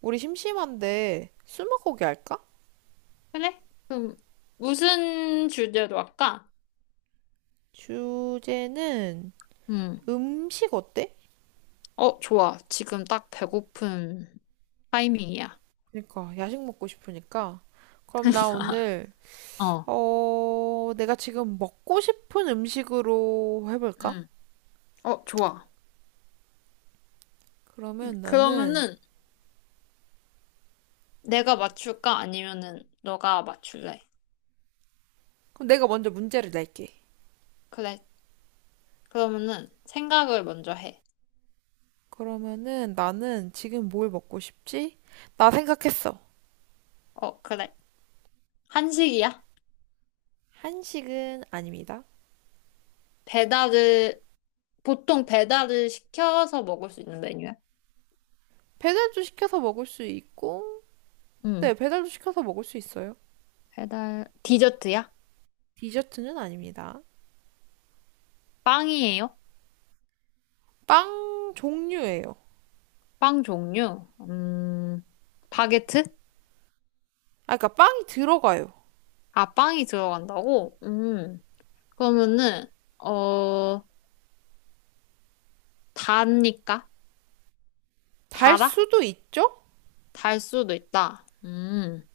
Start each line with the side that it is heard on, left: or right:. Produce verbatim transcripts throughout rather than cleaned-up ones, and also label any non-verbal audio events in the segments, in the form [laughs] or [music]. right: 우리 심심한데 스무고개 할까?
left: 그래? 그럼 무슨 주제로 할까?
right: 주제는
left: 음.
right: 음식 어때?
left: 어, 좋아. 지금 딱 배고픈 타이밍이야.
right: 그러니까 야식 먹고 싶으니까. 그럼 나
left: [laughs]
right: 오늘
left: 어.
right: 어 내가 지금 먹고 싶은 음식으로 해볼까?
left: 음. 어, 좋아.
right: 그러면 나는
left: 그러면은 내가 맞출까? 아니면은 너가 맞출래?
right: 그럼 내가 먼저 문제를 낼게.
left: 그래. 그러면은 생각을 먼저 해.
right: 그러면은 나는 지금 뭘 먹고 싶지? 나 생각했어.
left: 어, 그래. 한식이야?
right: 한식은 아닙니다.
left: 배달을 보통 배달을 시켜서 먹을 수 있는 메뉴야?
right: 배달도 시켜서 먹을 수 있고,
left: 음.
right: 네, 배달도 시켜서 먹을 수 있어요.
left: 배달 디저트야?
right: 디저트는 아닙니다.
left: 빵이에요?
right: 빵 종류예요.
left: 빵 종류? 음. 바게트?
right: 아, 그러니까 빵이 들어가요.
left: 아, 빵이 들어간다고? 음. 그러면은, 어, 답니까?
right: 달
left: 달아?
right: 수도 있죠?
left: 달 수도 있다. 음.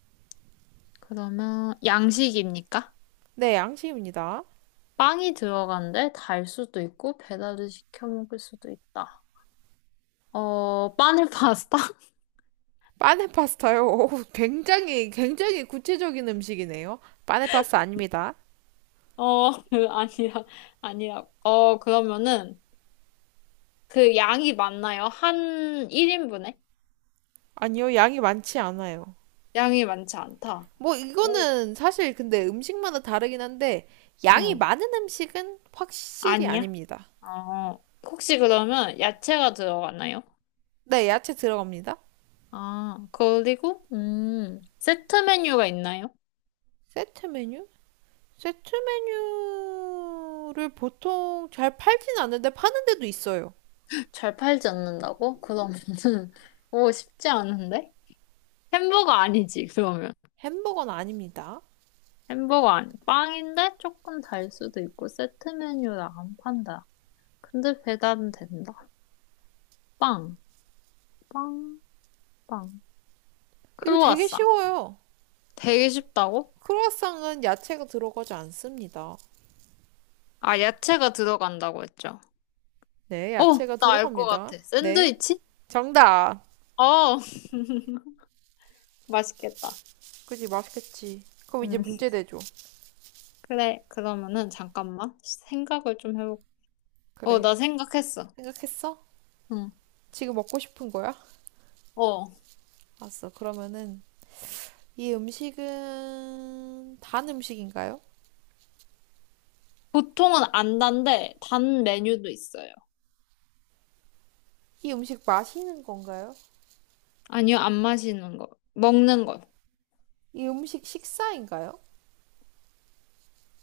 left: 그러면, 양식입니까?
right: 네, 양식입니다.
left: 빵이 들어간데 달 수도 있고, 배달을 시켜 먹을 수도 있다. 어, 바늘 파스타? [laughs]
right: 빠네 파스타요. [laughs] 오, 굉장히 굉장히 구체적인 음식이네요. 빠네 파스타 아닙니다.
left: 어, 그, 아니라, 아니라. 어, 그러면은, 그 양이 많나요? 한 일 인분에?
right: 아니요, 양이 많지 않아요.
left: 양이 많지 않다.
right: 뭐
left: 오.
right: 이거는 사실 근데 음식마다 다르긴 한데 양이
left: 응.
right: 많은 음식은 확실히
left: 아니야?
right: 아닙니다.
left: 어, 혹시 그러면 야채가 들어가나요?
right: 네, 야채 들어갑니다.
left: 아, 그리고, 음, 세트 메뉴가 있나요?
right: 세트 메뉴? 세트 메뉴를 보통 잘 팔진 않는데 파는 데도 있어요.
left: 잘 팔지 않는다고? 그러면은, [laughs] 오, 쉽지 않은데? 햄버거 아니지, 그러면.
right: 햄버거는 아닙니다.
left: 햄버거 아니, 빵인데 조금 달 수도 있고, 세트 메뉴라 안 판다. 근데 배달은 된다. 빵, 빵, 빵.
right: 이거 되게
left: 크로와상.
right: 쉬워요.
left: 되게 쉽다고?
right: 크루아상은 야채가 들어가지 않습니다.
left: 아, 야채가 들어간다고 했죠.
right: 네,
left: 어,
right: 야채가
left: 나 알 것
right: 들어갑니다.
left: 같아.
right: 네,
left: 샌드위치?
right: 정답.
left: 어, [laughs] 맛있겠다.
right: 그지, 맛있겠지. 그럼 이제
left: 음.
right: 문제 내줘.
left: 그래, 그러면은 잠깐만. 생각을 좀 해볼게. 어,
right: 그래.
left: 나 생각했어.
right: 생각했어?
left: 응.
right: 지금 먹고 싶은 거야?
left: 어.
right: 알았어. 그러면은 이 음식은 단 음식인가요?
left: 보통은 안 단데 단 메뉴도 있어요.
right: 이 음식 마시는 건가요?
left: 아니요, 안 마시는 거. 먹는 거.
right: 이 음식 식사인가요?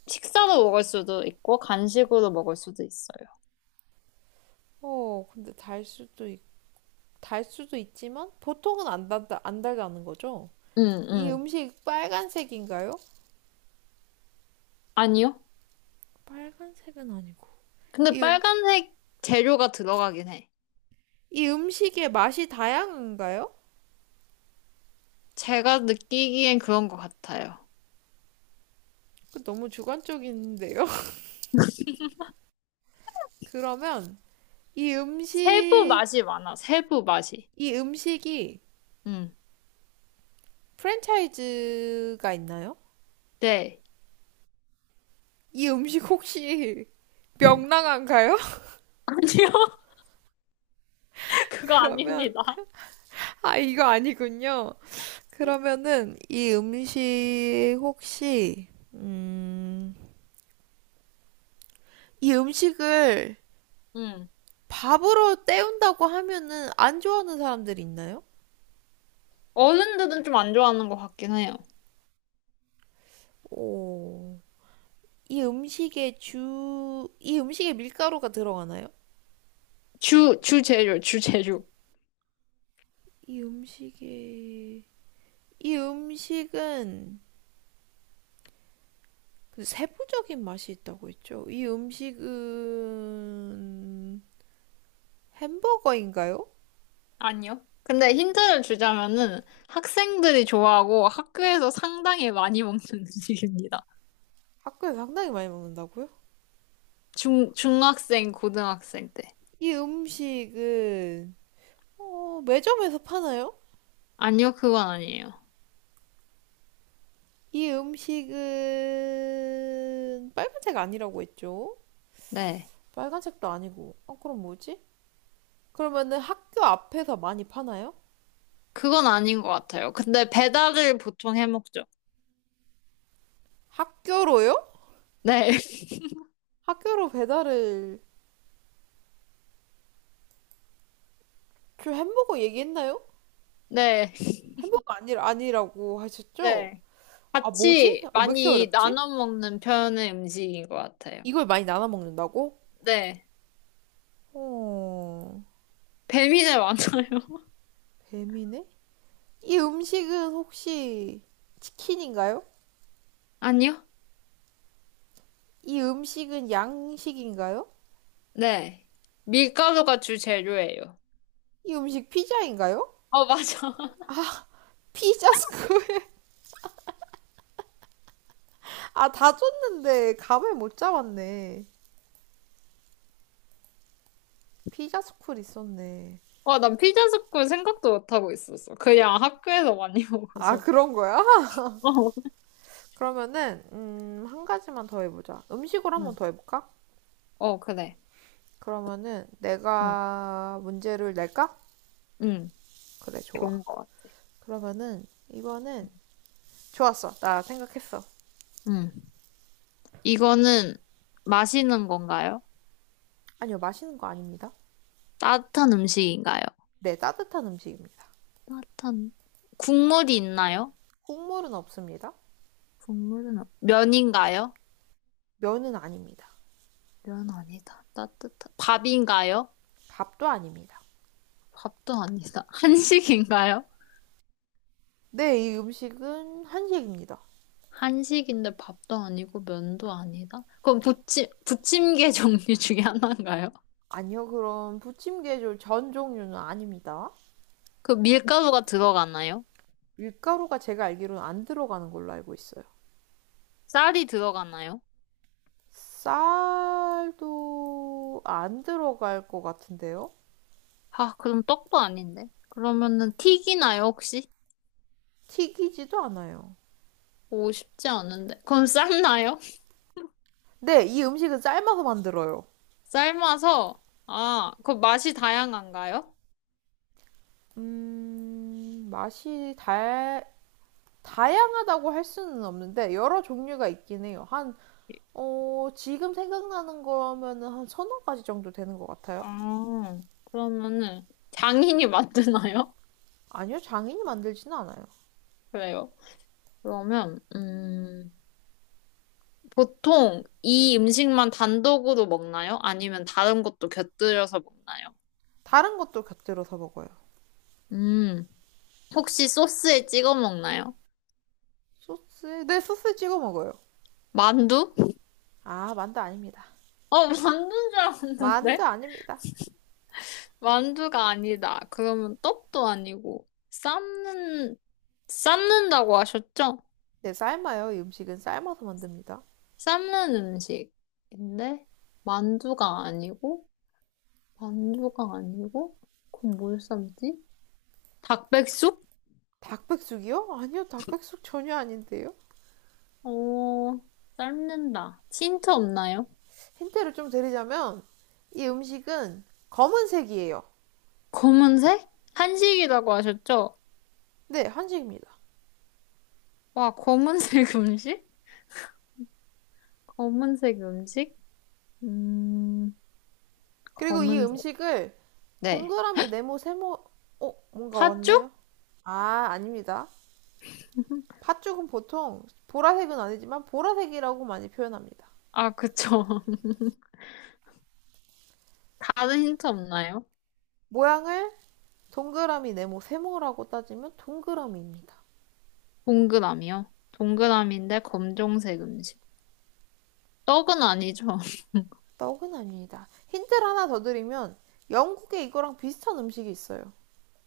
left: 식사로 먹을 수도 있고 간식으로 먹을 수도 있어요.
right: 어, 근데 달 수도 있, 달 수도 있지만 보통은 안 달다, 안 달다는 거죠?
left: 응,
right: 이
left: 응.
right: 음식 빨간색인가요?
left: 아니요.
right: 빨간색은 아니고.
left: 근데
right: 이,
left: 빨간색 재료가 들어가긴 해.
right: 이 음식의 맛이 다양한가요?
left: 제가 느끼기엔 그런 것 같아요.
right: 너무 주관적인데요. [laughs] 그러면 이
left: 세부
right: 음식,
left: 맛이 많아. 세부 맛이.
right: 이 음식이
left: 응.
right: 프랜차이즈가 있나요?
left: 네.
right: 이 음식 혹시 명랑한가요? [laughs]
left: [laughs] 아니요. [laughs] 그거
right: 그러면,
left: 아닙니다.
right: 아, 이거 아니군요. 그러면은 이 음식 혹시, 음, 이 음식을
left: 응.
right: 밥으로 때운다고 하면은 안 좋아하는 사람들이 있나요?
left: 어른들은 좀 안 좋아하는 것 같긴 해요.
right: 오, 이 음식에 주, 이 음식에 밀가루가 들어가나요?
left: 주, 주 재료, 주 재료.
right: 이 음식에, 이 음식은 그 세부적인 맛이 있다고 했죠. 이 음식은 햄버거인가요?
left: 아니요. 근데 힌트를 주자면은 학생들이 좋아하고 학교에서 상당히 많이 먹는 [laughs] 음식입니다.
right: 학교에서 상당히 많이 먹는다고요?
left: 중, 중학생, 고등학생 때.
right: 이 음식은 어, 매점에서 파나요?
left: 아니요, 그건 아니에요.
right: 이 음식은 빨간색 아니라고 했죠.
left: 네.
right: 빨간색도 아니고. 어, 그럼 뭐지? 그러면은 학교 앞에서 많이 파나요?
left: 그건 아닌 것 같아요. 근데 배달을 보통 해 먹죠.
right: 학교로요?
left: 네. [laughs]
right: 학교로 배달을 저 햄버거 얘기했나요?
left: 네.
right: 햄버거 아니 아니라고 하셨죠?
left: 네.
right: 아 뭐지?
left: 같이
right: 어, 왜 이렇게
left: 많이
right: 어렵지?
left: 나눠 먹는 편의 음식인 것 같아요.
right: 이걸 많이 나눠 먹는다고?
left: 네.
right: 어
left: 배민에 많아요. [laughs]
right: 뱀이네? 이 음식은 혹시 치킨인가요?
left: 아니요?
right: 이 음식은 양식인가요?
left: 네. 밀가루가 주재료예요.
right: 이 음식 피자인가요?
left: 어, 맞아.
right: 피자 스쿨 [laughs] 아 다 줬는데 감을 못 잡았네. 피자 스쿨 있었네.
left: 와, 난 피자 스쿨 생각도 못하고 있었어. 그냥 학교에서 많이 [laughs]
right: 아
left: 먹어서.
right: 그런 거야? [laughs]
left: 어,
right: 그러면은 음, 한 가지만 더 해보자. 음식으로 한번
left: 응.
right: 더 해볼까?
left: 어, 그래.
right: 그러면은
left: 응,
right: 내가 문제를 낼까?
left: 응.
right: 그래, 좋아.
left: 좋은 것 같아.
right: 그러면은 이번엔 좋았어. 나 생각했어.
left: 응. 이거는 마시는 건가요?
right: 아니요, 마시는 거 아닙니다.
left: 따뜻한 음식인가요?
right: 네, 따뜻한 음식입니다.
left: 따뜻한, 국물이 있나요?
right: 국물은 없습니다.
left: 국물은, 없- 면인가요?
right: 면은 아닙니다.
left: 면 아니다. 따뜻한, 밥인가요?
right: 밥도 아닙니다.
left: 밥도 아니다. [laughs] 한식인가요?
right: 네, 이 음식은 한식입니다.
left: 한식인데 밥도 아니고 면도 아니다? 그럼 부침, 부침개 [laughs] 종류 중에 하나인가요?
right: 아니요, 그럼 부침 개줄 전 종류는 아닙니다.
left: 그 밀가루가 들어가나요?
right: 밀가루가 제가 알기로는 안 들어가는 걸로 알고 있어요.
left: 쌀이 들어가나요?
right: 쌀도 안 들어갈 것 같은데요?
left: 아, 그럼 떡도 아닌데. 그러면은 튀기나요, 혹시?
right: 튀기지도 않아요.
left: 오, 쉽지 않은데. 그럼 삶나요? [laughs]
right: 네, 이 음식은 삶아서 만들어요.
left: 삶아서, 아, 그 맛이 다양한가요?
right: 음, 맛이 다, 다양하다고 할 수는 없는데, 여러 종류가 있긴 해요. 한, 어, 지금 생각나는 거면은 한 서너 가지 정도 되는 것 같아요.
left: 아, 그러면은 장인이 만드나요?
right: 아니요, 장인이 만들지는 않아요.
left: [laughs] 그래요. 그러면, 음, 보통 이 음식만 단독으로 먹나요? 아니면 다른 것도 곁들여서 먹나요?
right: 다른 것도 곁들여서 먹어요.
left: 음, 혹시 소스에 찍어 먹나요?
right: 소스, 네, 소스 찍어 먹어요.
left: 만두?
right: 아, 만두 아닙니다.
left: 어, 만두인 줄
right: 만두
left: 알았는데?
right: 아닙니다.
left: 만두가 아니다. 그러면 떡도 아니고, 삶는, 삶는다고 하셨죠?
right: 네, 삶아요. 이 음식은 삶아서 만듭니다.
left: 삶는 음식인데, 만두가 아니고, 만두가 아니고, 그럼 뭘 삶지? 닭백숙?
right: 닭백숙이요? 아니요, 닭백숙 전혀 아닌데요.
left: 어, 삶는다. 힌트 없나요?
right: 힌트를 좀 드리자면 이 음식은 검은색이에요.
left: 검은색? 한식이라고 하셨죠?
right: 네, 한식입니다.
left: 와, 검은색 [laughs] 음식? 검은색 음식? 음,
right: 그리고 이
left: 검은색.
right: 음식을
left: 네.
right: 동그라미, 네모, 세모, 어, 뭔가
left: 팥죽?
right: 왔나요? 아, 아닙니다. 팥죽은 보통 보라색은 아니지만 보라색이라고 많이 표현합니다.
left: 아, 그쵸. [laughs] 다른 힌트 없나요?
right: 모양을 동그라미, 네모, 세모라고 따지면 동그라미입니다.
left: 동그라미요. 동그라미인데 검정색 음식. 떡은 아니죠.
right: 떡은 아닙니다. 힌트를 하나 더 드리면 영국에 이거랑 비슷한 음식이 있어요.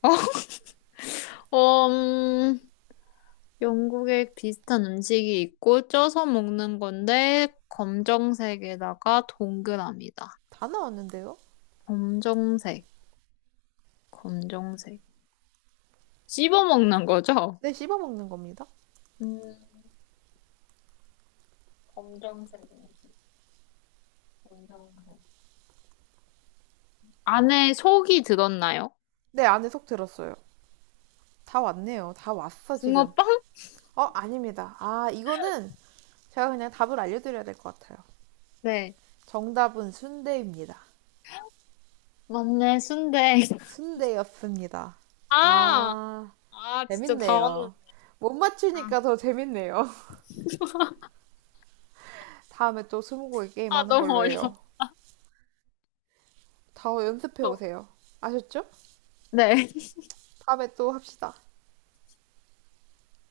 left: [laughs] 어, 음, 영국에 비슷한 음식이 있고 쪄서 먹는 건데 검정색에다가 동그라미다.
right: 다 나왔는데요?
left: 검정색, 검정색. 씹어 먹는 거죠?
right: 네, 씹어먹는 겁니다.
left: 음, 검정색 음식, 검정색. 안에 속이 들었나요?
right: 네, 안에 속 들었어요. 다 왔네요. 다 왔어, 지금.
left: 붕어빵?
right: 어, 아닙니다. 아, 이거는 제가 그냥 답을 알려드려야 될 것 같아요.
left: 네.
right: 정답은 순대입니다.
left: 맞네, 순대. [laughs]
right: 순대였습니다.
left: 아!
right: 아,
left: 아, 진짜 다 왔는데.
right: 재밌네요. 못
left: 아,
right: 맞추니까 더 재밌네요. [laughs] 다음에 또 스무고개 게임
left: 아,
right: 하는
left: 너무
right: 걸로 해요.
left: 어려워.
right: 다 연습해 오세요. 아셨죠?
left: 네.
right: 다음에 또 합시다.